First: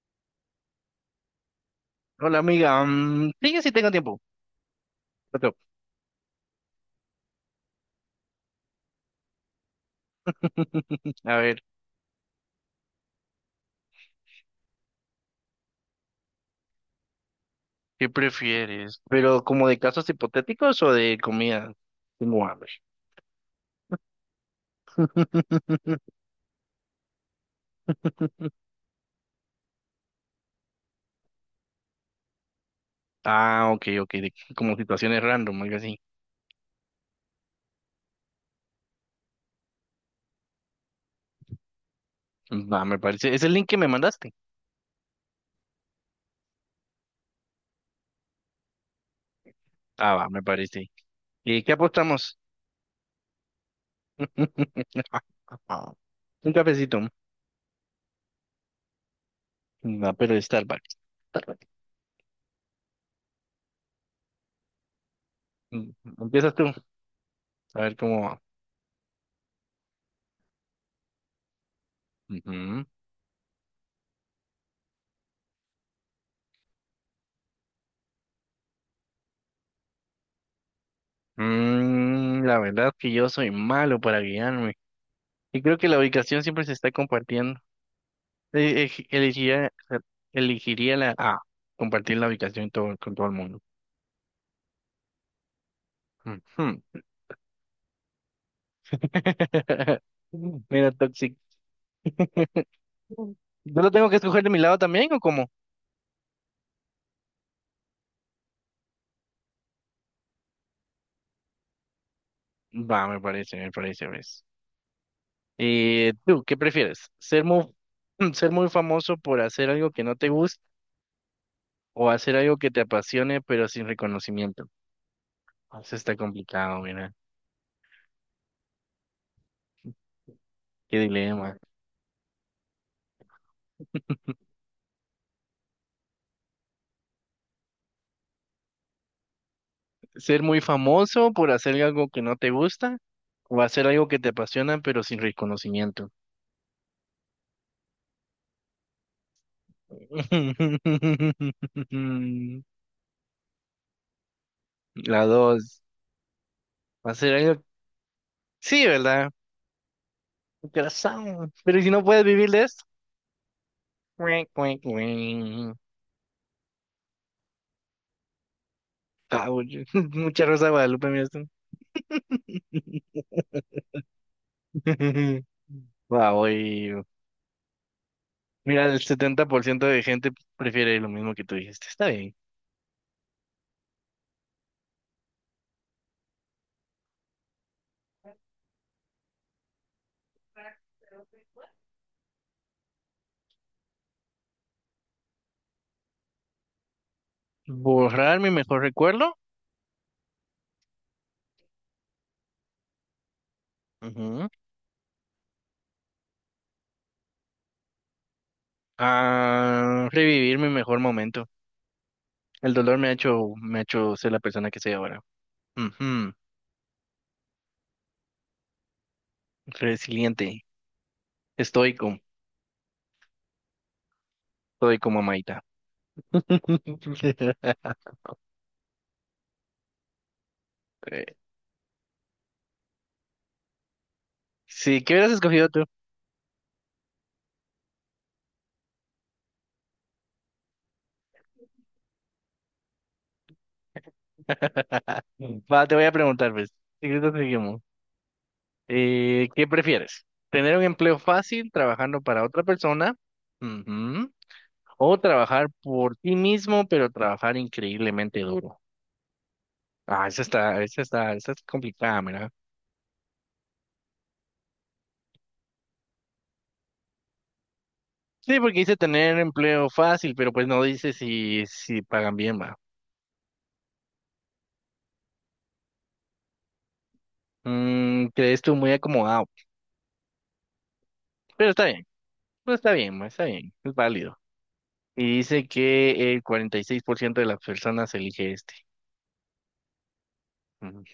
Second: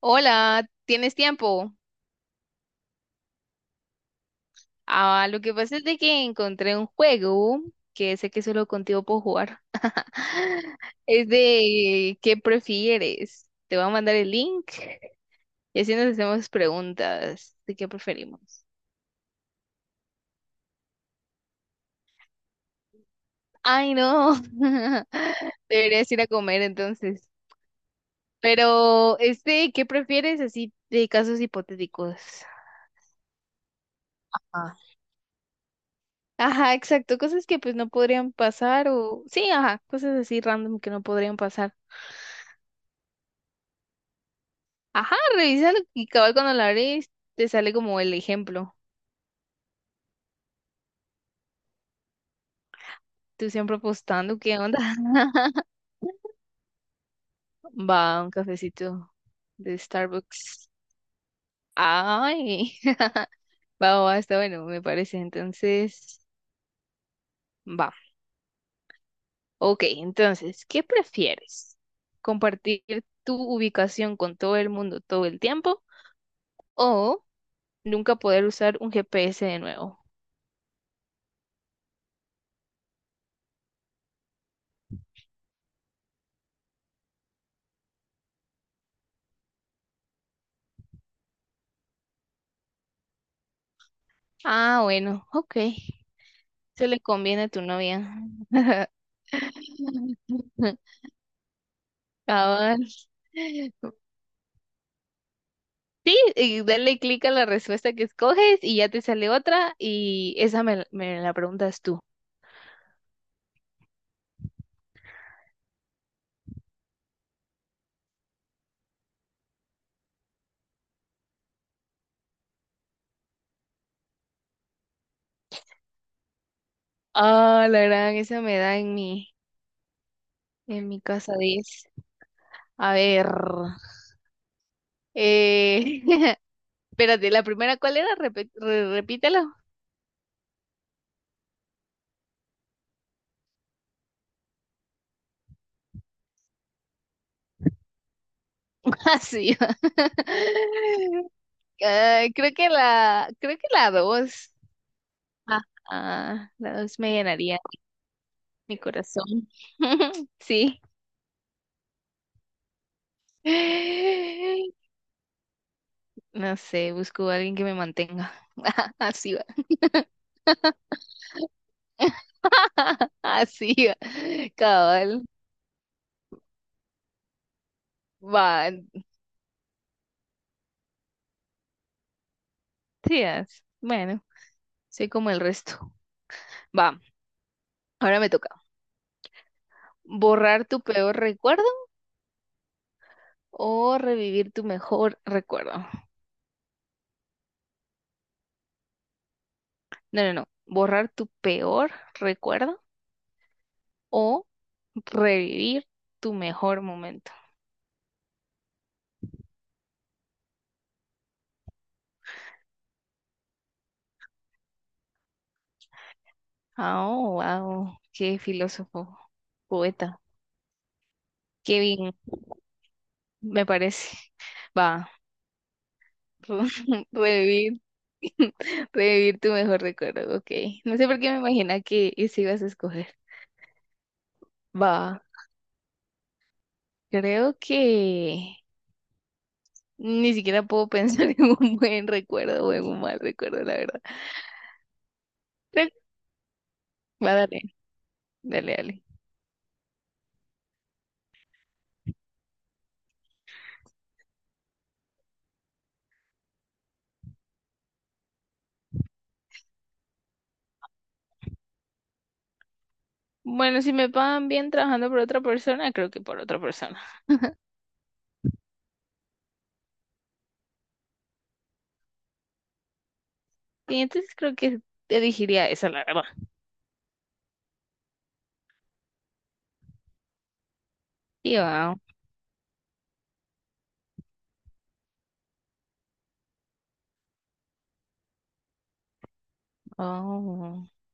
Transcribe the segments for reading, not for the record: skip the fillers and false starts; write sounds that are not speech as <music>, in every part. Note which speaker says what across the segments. Speaker 1: Hola, ¿tienes tiempo?
Speaker 2: Hola, amiga, mm, sí, yo sí tengo tiempo.
Speaker 1: Ah, lo
Speaker 2: Otro.
Speaker 1: que pasa es de que encontré un juego que sé que solo contigo puedo jugar. <laughs>
Speaker 2: <laughs>
Speaker 1: Es
Speaker 2: A ver,
Speaker 1: de ¿qué prefieres? Te voy a mandar el link y así nos hacemos preguntas de qué
Speaker 2: ¿qué
Speaker 1: preferimos.
Speaker 2: prefieres? ¿Pero como de casos hipotéticos o de comida? Tengo hambre.
Speaker 1: Ay, no. <laughs> Deberías
Speaker 2: <laughs>
Speaker 1: ir a comer entonces. Pero este, ¿qué prefieres? Así de casos hipotéticos.
Speaker 2: Ah, ok, ok,
Speaker 1: Ah,
Speaker 2: como situaciones random, algo así.
Speaker 1: ajá, exacto, cosas que pues no podrían pasar o sí, ajá, cosas así random que no podrían pasar.
Speaker 2: Va, me parece. ¿Es el link que me mandaste?
Speaker 1: Ajá, revísalo y cabal cuando la abres te sale como el ejemplo.
Speaker 2: Ah, va, me parece. ¿Y qué apostamos?
Speaker 1: Tú siempre postando, ¿qué onda? <laughs>
Speaker 2: <laughs> Un cafecito.
Speaker 1: Va, un cafecito de
Speaker 2: No, pero de
Speaker 1: Starbucks.
Speaker 2: Starbucks. Starbucks.
Speaker 1: Ay, <laughs> va, va, está bueno, me parece.
Speaker 2: Mm,
Speaker 1: Entonces,
Speaker 2: Empiezas tú, a
Speaker 1: va.
Speaker 2: ver cómo va.
Speaker 1: Ok, entonces, ¿qué prefieres? ¿Compartir
Speaker 2: Ujú.
Speaker 1: tu ubicación con todo el mundo todo el tiempo o nunca poder usar un GPS de nuevo?
Speaker 2: La verdad que yo soy malo para guiarme. Y creo que la ubicación siempre se está compartiendo. Eh, ej- elegiría, elegiría la A, compartir la ubicación con todo el mundo.
Speaker 1: Ah, bueno, ok.
Speaker 2: Ujú.
Speaker 1: Se le conviene a tu novia.
Speaker 2: <laughs>
Speaker 1: <laughs>
Speaker 2: Mira, Toxic. <laughs>
Speaker 1: Cabal.
Speaker 2: ¿Yo lo
Speaker 1: <laughs>
Speaker 2: tengo que escoger de mi lado también o cómo?
Speaker 1: Y dale clic a la respuesta que escoges y ya te sale otra y esa me la preguntas tú.
Speaker 2: Va, me parece, ves. ¿Tú qué prefieres? ¿Ser muy, <clears throat> ser muy famoso por hacer algo que no te gusta o hacer algo que te apasione pero sin reconocimiento? Ah, eso está complicado, mira.
Speaker 1: Ah, la gran, esa me da en
Speaker 2: Qué
Speaker 1: mi casa
Speaker 2: dilema.
Speaker 1: 10. A ver, eh, <laughs> espérate, la primera, ¿cuál era? Repítelo.
Speaker 2: Ser muy famoso por hacer algo que no te gusta o hacer algo que te apasiona pero sin reconocimiento.
Speaker 1: <laughs> Así. <laughs> Creo
Speaker 2: <laughs>
Speaker 1: que la, creo que la dos.
Speaker 2: La
Speaker 1: Ah,
Speaker 2: dos.
Speaker 1: la dos me
Speaker 2: Hacer
Speaker 1: llenaría
Speaker 2: algo.
Speaker 1: mi
Speaker 2: Sí,
Speaker 1: corazón.
Speaker 2: ¿verdad?
Speaker 1: <laughs> Sí.
Speaker 2: Corazón. Pero ¿y si no puedes vivir de esto? Cuic, cuic, cuic.
Speaker 1: No sé, busco a alguien que me mantenga. <laughs> Así va.
Speaker 2: Ah, oye, <laughs> mucha rosa de Guadalupe, mira esto.
Speaker 1: <laughs>
Speaker 2: <laughs>
Speaker 1: Así va. Cabal.
Speaker 2: Wow,
Speaker 1: Va.
Speaker 2: mira, el 70% de gente prefiere lo mismo que tú dijiste. Está bien.
Speaker 1: Sí, as- bueno, soy como el resto. Va. Ahora me toca. ¿Borrar tu peor recuerdo o revivir tu mejor recuerdo?
Speaker 2: Borrar mi mejor recuerdo.
Speaker 1: No, no, no. ¿Borrar tu peor recuerdo
Speaker 2: Ujú.
Speaker 1: o revivir tu mejor momento?
Speaker 2: A revivir mi mejor momento. El dolor me ha hecho ser la persona que soy ahora. Ujú.
Speaker 1: Oh, wow. Qué filósofo, poeta.
Speaker 2: Resiliente,
Speaker 1: Qué bien,
Speaker 2: estoico,
Speaker 1: me parece. Va.
Speaker 2: estoico, mamaita.
Speaker 1: <laughs> Revivir,
Speaker 2: <laughs>
Speaker 1: <laughs> revivir tu mejor recuerdo, ok. No sé por qué
Speaker 2: Eh,
Speaker 1: me imagina que ese ibas a escoger.
Speaker 2: Sí, ¿qué
Speaker 1: Va,
Speaker 2: hubieras escogido tú?
Speaker 1: creo que ni siquiera puedo pensar <laughs> en un buen recuerdo o en un mal recuerdo, la verdad.
Speaker 2: <laughs> Va,
Speaker 1: Creo.
Speaker 2: te voy a preguntar, pues. Secreto
Speaker 1: Va, dale,
Speaker 2: seguimos.
Speaker 1: dale, dale.
Speaker 2: ¿Qué prefieres? ¿Tener un empleo fácil trabajando para otra persona? Ujú. ¿O trabajar por ti mismo, pero trabajar increíblemente duro? Ah, esa es complicada.
Speaker 1: Bueno, si me pagan bien trabajando por otra persona, creo que por otra persona.
Speaker 2: Sí, porque dice tener empleo fácil, pero pues no dice si pagan bien, va.
Speaker 1: Y entonces creo que elegiría esa, la verdad.
Speaker 2: Crees tú muy acomodado.
Speaker 1: Y
Speaker 2: Pero está
Speaker 1: va,
Speaker 2: bien, pues está bien, ma, está bien, es válido. Y dice que el 46% de las personas elige este.
Speaker 1: oh,
Speaker 2: Ujú.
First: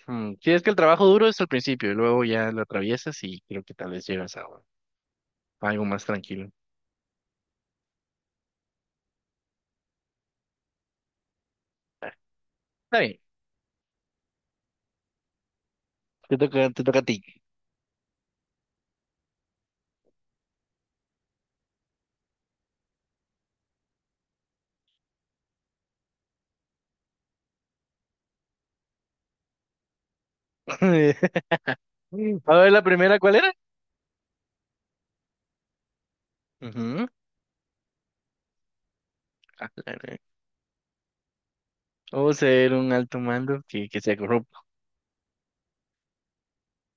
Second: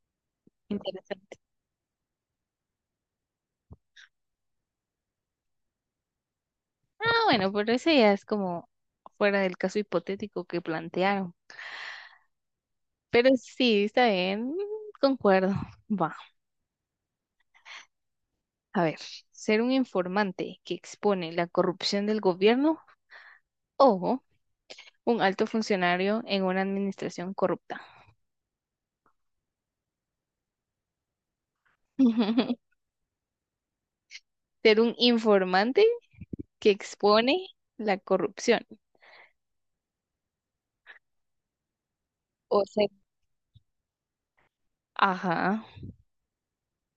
Speaker 2: Sí, es que el trabajo duro
Speaker 1: interesante.
Speaker 2: es al principio, y luego ya lo atraviesas y creo que tal vez llegas a algo más tranquilo.
Speaker 1: Ah, bueno, pero ese ya es como fuera del caso hipotético que plantearon.
Speaker 2: Está bien,
Speaker 1: Pero sí, está bien, concuerdo. Va,
Speaker 2: te toca a ti.
Speaker 1: a ver, ser un informante que expone la corrupción del gobierno o un alto funcionario en una administración corrupta.
Speaker 2: <laughs> A ver,
Speaker 1: <laughs>
Speaker 2: la primera, ¿cuál era?
Speaker 1: Ser un informante que
Speaker 2: Ujú.
Speaker 1: expone la corrupción
Speaker 2: Ah, claro. O
Speaker 1: o
Speaker 2: ser
Speaker 1: ser...
Speaker 2: un alto mando que se.
Speaker 1: ajá,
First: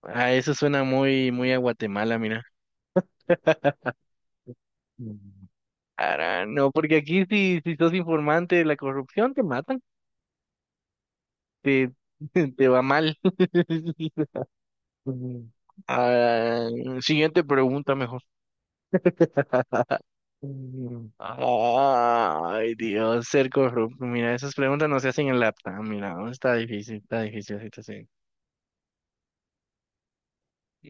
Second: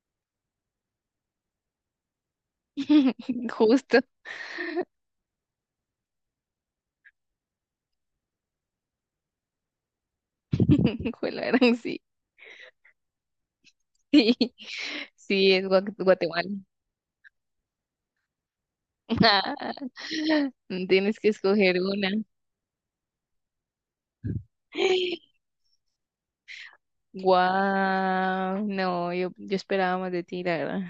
Speaker 2: Ah, eso suena muy, muy a Guatemala, mira.
Speaker 1: <laughs>
Speaker 2: <laughs>
Speaker 1: justo.
Speaker 2: Mm. Ara, no, porque aquí si sos informante de la corrupción, te matan,
Speaker 1: <laughs> Fue Juela gran,
Speaker 2: te,
Speaker 1: sí,
Speaker 2: <laughs> te va mal.
Speaker 1: sí,
Speaker 2: <laughs> Mm.
Speaker 1: sí, es Guatemala.
Speaker 2: Ah, siguiente pregunta mejor.
Speaker 1: <laughs>
Speaker 2: Mm.
Speaker 1: Tienes que escoger una.
Speaker 2: Ay, Dios, ser corrupto. Mira, esas preguntas no se hacen en la laptop. Mira, no, está difícil la situación.
Speaker 1: Wow, no, yo esperaba más de ti, la verdad.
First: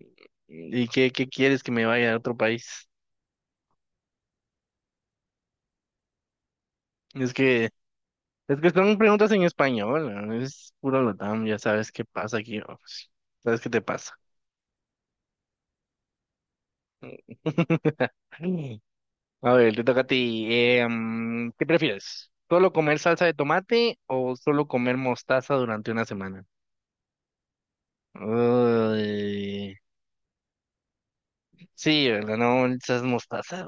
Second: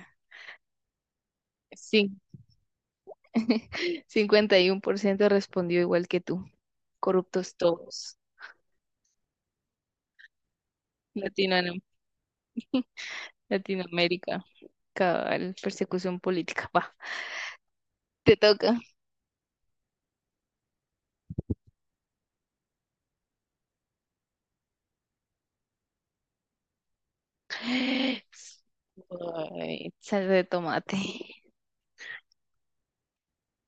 Speaker 2: ¿Y qué quieres que me
Speaker 1: Sí,
Speaker 2: vaya a otro país?
Speaker 1: <laughs> 51% respondió igual que tú.
Speaker 2: Es
Speaker 1: Corruptos
Speaker 2: que
Speaker 1: todos.
Speaker 2: Es que son preguntas en español, ¿no? Es puro LATAM, ya
Speaker 1: Latino,
Speaker 2: sabes qué pasa aquí, ¿no? Pues, sabes qué te pasa.
Speaker 1: Latinoamérica, cabal, persecución política. Va,
Speaker 2: <laughs>
Speaker 1: te toca.
Speaker 2: A ver, te toca a ti. ¿Qué prefieres? ¿Solo comer salsa de tomate o solo comer mostaza durante una semana?
Speaker 1: Ay,
Speaker 2: Uy,
Speaker 1: salsa de tomate.
Speaker 2: sí, ¿verdad? No, esas mostaza.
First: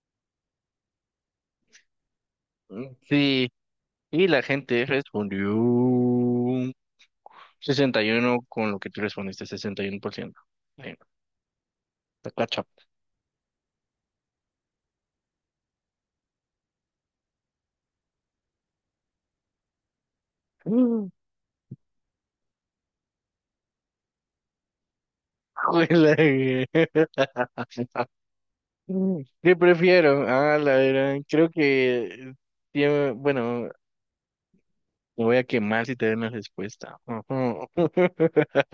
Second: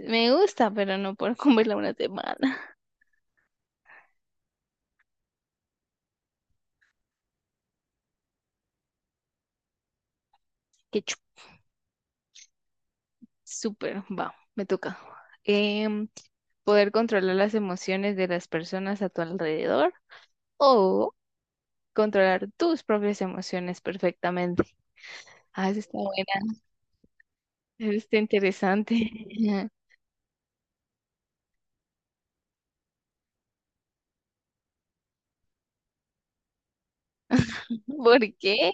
Speaker 1: Me gusta, pero no puedo comerla una <laughs> semana.
Speaker 2: Ugh. Sí, y la gente respondió 61 con lo que tú respondiste, 61%. Bueno,
Speaker 1: Qué chu-
Speaker 2: está cacha.
Speaker 1: súper, va, me toca. Em, poder controlar las emociones de las personas a tu alrededor controlar tus propias emociones perfectamente. Ah, eso está
Speaker 2: Juela,
Speaker 1: buena,
Speaker 2: güey.
Speaker 1: eso está
Speaker 2: <laughs>
Speaker 1: interesante.
Speaker 2: ¿Qué
Speaker 1: <laughs>
Speaker 2: prefiero? Ah, la verdad, creo que bueno, me voy a quemar si te doy una respuesta. Ujú.
Speaker 1: ¿Por
Speaker 2: <laughs>
Speaker 1: qué?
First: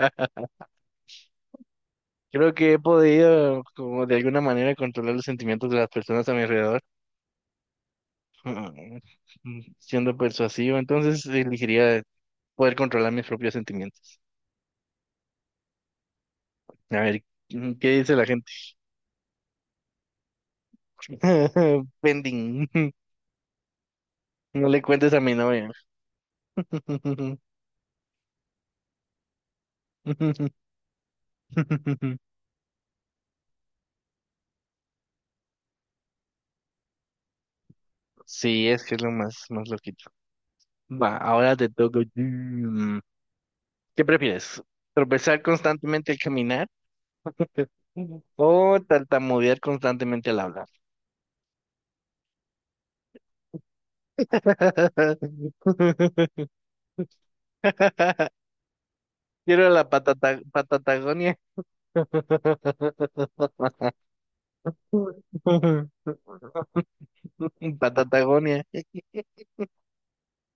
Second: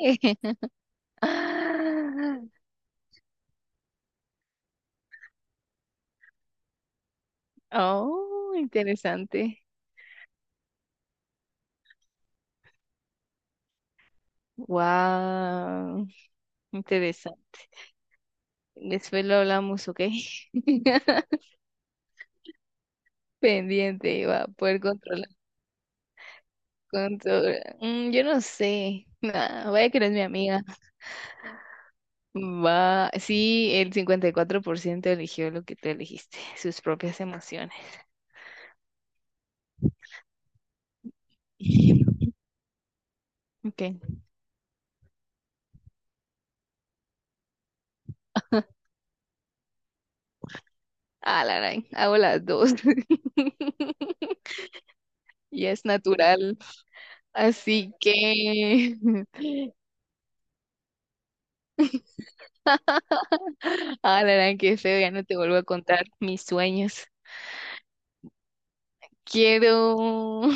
Speaker 1: Ah,
Speaker 2: Creo que he podido, como de alguna manera, controlar los sentimientos de las personas a mi alrededor,
Speaker 1: oh,
Speaker 2: <laughs>
Speaker 1: interesante.
Speaker 2: ujú, siendo persuasivo. Entonces, elegiría poder controlar mis propios sentimientos.
Speaker 1: Wow,
Speaker 2: A ver,
Speaker 1: interesante.
Speaker 2: ¿qué dice la gente?
Speaker 1: Después lo hablamos, ¿ok? <laughs>
Speaker 2: <laughs> Pending.
Speaker 1: Pendiente, va a
Speaker 2: No
Speaker 1: poder
Speaker 2: le cuentes a
Speaker 1: controlar.
Speaker 2: mi novia.
Speaker 1: Controlar. Mm, yo no sé. Ah, vaya que eres mi
Speaker 2: <laughs>
Speaker 1: amiga. Va, sí, el 54% eligió lo que tú elegiste, sus propias emociones.
Speaker 2: Sí, es que es lo más, más loquito. Va, ahora te toco.
Speaker 1: <laughs> Ok.
Speaker 2: ¿Qué prefieres? ¿Tropezar constantemente al caminar <laughs> o tartamudear constantemente al hablar?
Speaker 1: Ah, la gran, hago las dos. <laughs> Y es
Speaker 2: <laughs>
Speaker 1: natural. Así que.
Speaker 2: Quiero
Speaker 1: <laughs>
Speaker 2: la patata, patatagonia. <laughs>
Speaker 1: Ah, la gran, qué feo, ya no te vuelvo a contar mis sueños.
Speaker 2: Patatagonia.
Speaker 1: Quiero. <laughs>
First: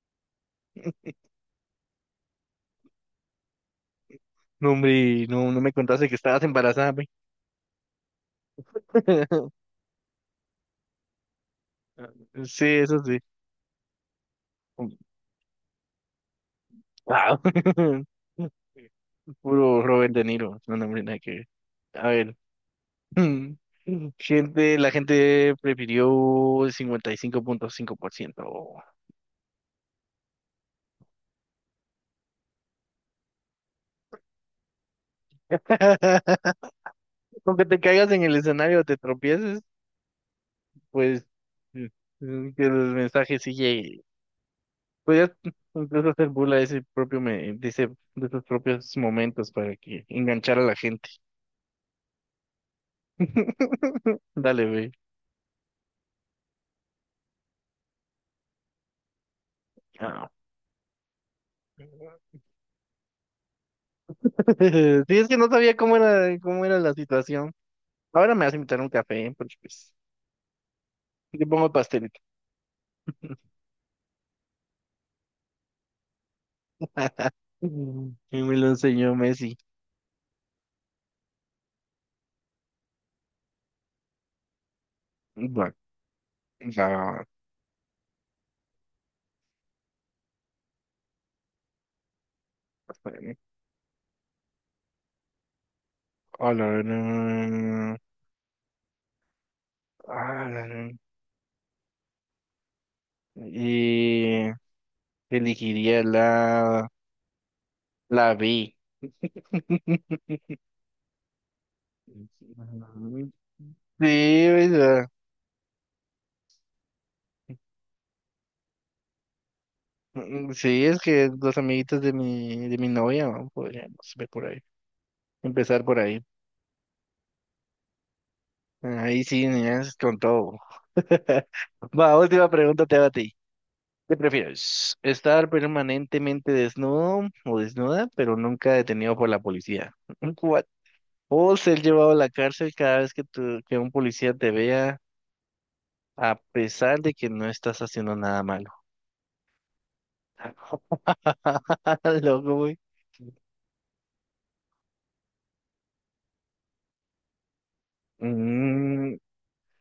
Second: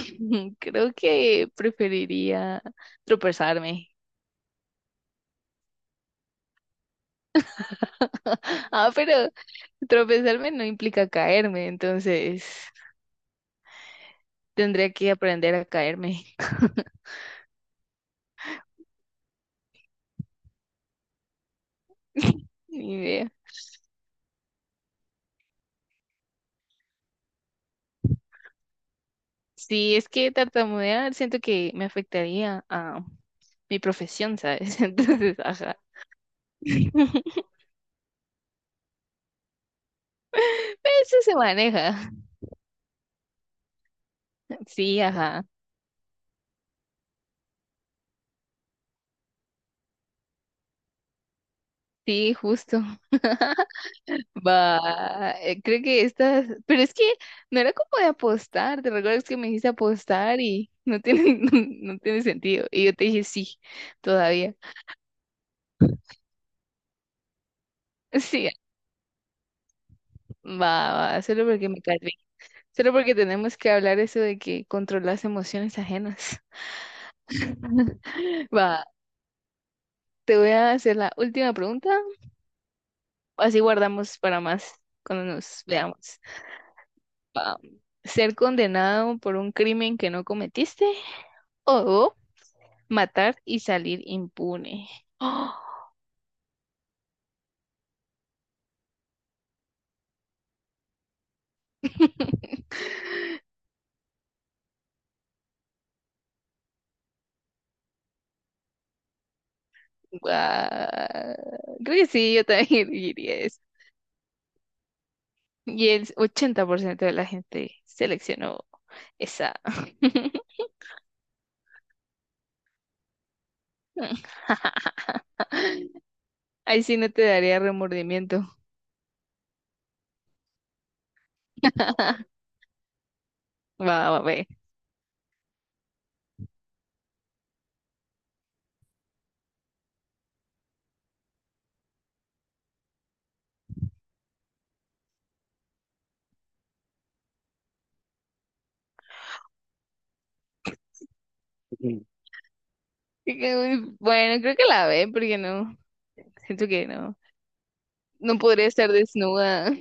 Speaker 1: Creo que preferiría tropezarme.
Speaker 2: No, hombre, no, no me contaste que estabas embarazada, güey.
Speaker 1: Ah, pero
Speaker 2: <laughs>
Speaker 1: tropezarme no implica caerme, entonces
Speaker 2: Sí, eso sí.
Speaker 1: tendría que aprender a caerme.
Speaker 2: Wow. <laughs> Puro Robert De Niro. No, no, hombre, nada que ver. A ver.
Speaker 1: Ni idea.
Speaker 2: <laughs> La gente prefirió el 55.5%.
Speaker 1: Sí, es que tartamudear siento que me afectaría a mi profesión, ¿sabes? <laughs> Entonces, ajá.
Speaker 2: <laughs>
Speaker 1: <laughs>
Speaker 2: Con que te caigas en el escenario o te tropieces,
Speaker 1: Eso
Speaker 2: pues
Speaker 1: se
Speaker 2: mm,
Speaker 1: maneja.
Speaker 2: que los mensajes sí lleguen.
Speaker 1: Sí,
Speaker 2: Podrías
Speaker 1: ajá.
Speaker 2: incluso hacer burla de ese propio me- de ese- de esos propios momentos para que enganchar a la gente.
Speaker 1: Sí, justo.
Speaker 2: <laughs> Dale, güey.
Speaker 1: Va, creo que estas, pero es que no era como de apostar, ¿te recuerdas que me dijiste
Speaker 2: Ah.
Speaker 1: apostar y no tiene, <laughs> no, no tiene
Speaker 2: <laughs>
Speaker 1: sentido? Y yo te dije sí, todavía.
Speaker 2: Sí, es que no sabía cómo era la situación. Ahora me
Speaker 1: Sí,
Speaker 2: vas a invitar a un café, ¿eh? Porque pues
Speaker 1: va, va, solo
Speaker 2: te
Speaker 1: porque
Speaker 2: pongo
Speaker 1: me cae bien.
Speaker 2: pastelito.
Speaker 1: Solo porque tenemos que hablar eso de que controlas emociones ajenas.
Speaker 2: <laughs> Y
Speaker 1: <laughs>
Speaker 2: me lo
Speaker 1: Va,
Speaker 2: enseñó Messi.
Speaker 1: te voy a hacer la última pregunta, así guardamos para más cuando nos
Speaker 2: Bueno,
Speaker 1: veamos.
Speaker 2: ya,
Speaker 1: Ah, ser condenado por un crimen que no cometiste o
Speaker 2: bueno,
Speaker 1: matar y salir impune. ¡Oh!
Speaker 2: hola, no, hola, no.
Speaker 1: <laughs>
Speaker 2: Y elegiría la B. <laughs>
Speaker 1: Guau. Creo que sí, yo también <laughs> elegiría eso.
Speaker 2: Sí, verdad.
Speaker 1: Y el 80% de la gente seleccionó esa. <laughs>
Speaker 2: Sí, es que los amiguitos de mi novia, ¿no? Podríamos ver por ahí, empezar por ahí.
Speaker 1: Ahí sí no te daría remordimiento.
Speaker 2: Ahí sí, niñas, con todo. <laughs> Va,
Speaker 1: <laughs>
Speaker 2: última pregunta te va a ti.
Speaker 1: Va,
Speaker 2: ¿Qué
Speaker 1: va, ve.
Speaker 2: prefieres? ¿Estar permanentemente desnudo o desnuda, pero nunca detenido por la policía? What? ¿O ser llevado a la cárcel cada vez que, que un policía te vea, a pesar de que no estás haciendo nada malo?
Speaker 1: Mm.
Speaker 2: <laughs> Loco, güey.
Speaker 1: Uy, bueno, creo que la ve, porque no, siento que no, no podría estar
Speaker 2: Mm,
Speaker 1: desnuda.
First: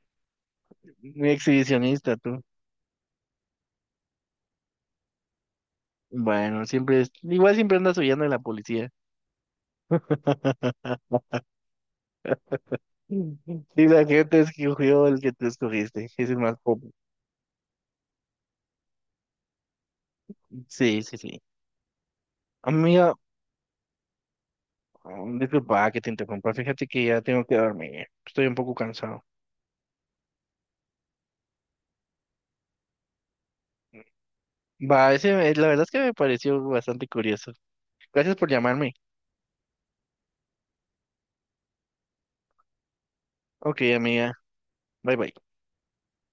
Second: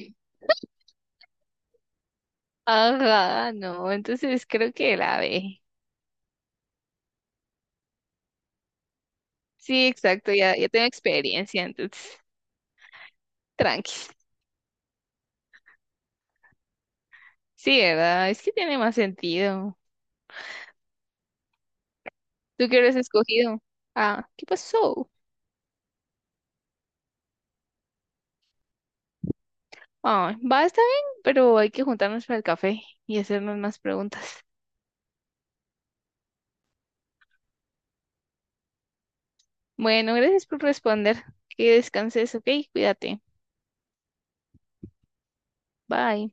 Speaker 2: muy exhibicionista, tú.
Speaker 1: Ajá, no, entonces creo que la ve.
Speaker 2: Bueno, siempre, igual siempre andas huyendo de la policía.
Speaker 1: Sí, exacto, ya, ya tengo
Speaker 2: <laughs>
Speaker 1: experiencia, entonces,
Speaker 2: Y
Speaker 1: tranqui.
Speaker 2: la gente escogió el que tú escogiste. Es el más pop.
Speaker 1: Sí, ¿verdad? Es que tiene más sentido.
Speaker 2: Sí, sí, sí.
Speaker 1: ¿Tú qué hubieras
Speaker 2: Amiga,
Speaker 1: escogido? Ah, ¿qué pasó?
Speaker 2: disculpa que te interrumpa, fíjate que ya tengo que dormir, estoy un poco cansado.
Speaker 1: Ah, va, está bien, pero hay que juntarnos para el café y hacernos más preguntas.
Speaker 2: Va, ese, la verdad es que me pareció bastante curioso. Gracias por llamarme.
Speaker 1: Bueno, gracias por responder. Que descanses, ok, cuídate.
Speaker 2: Ok, amiga, bye bye.
Speaker 1: Bye.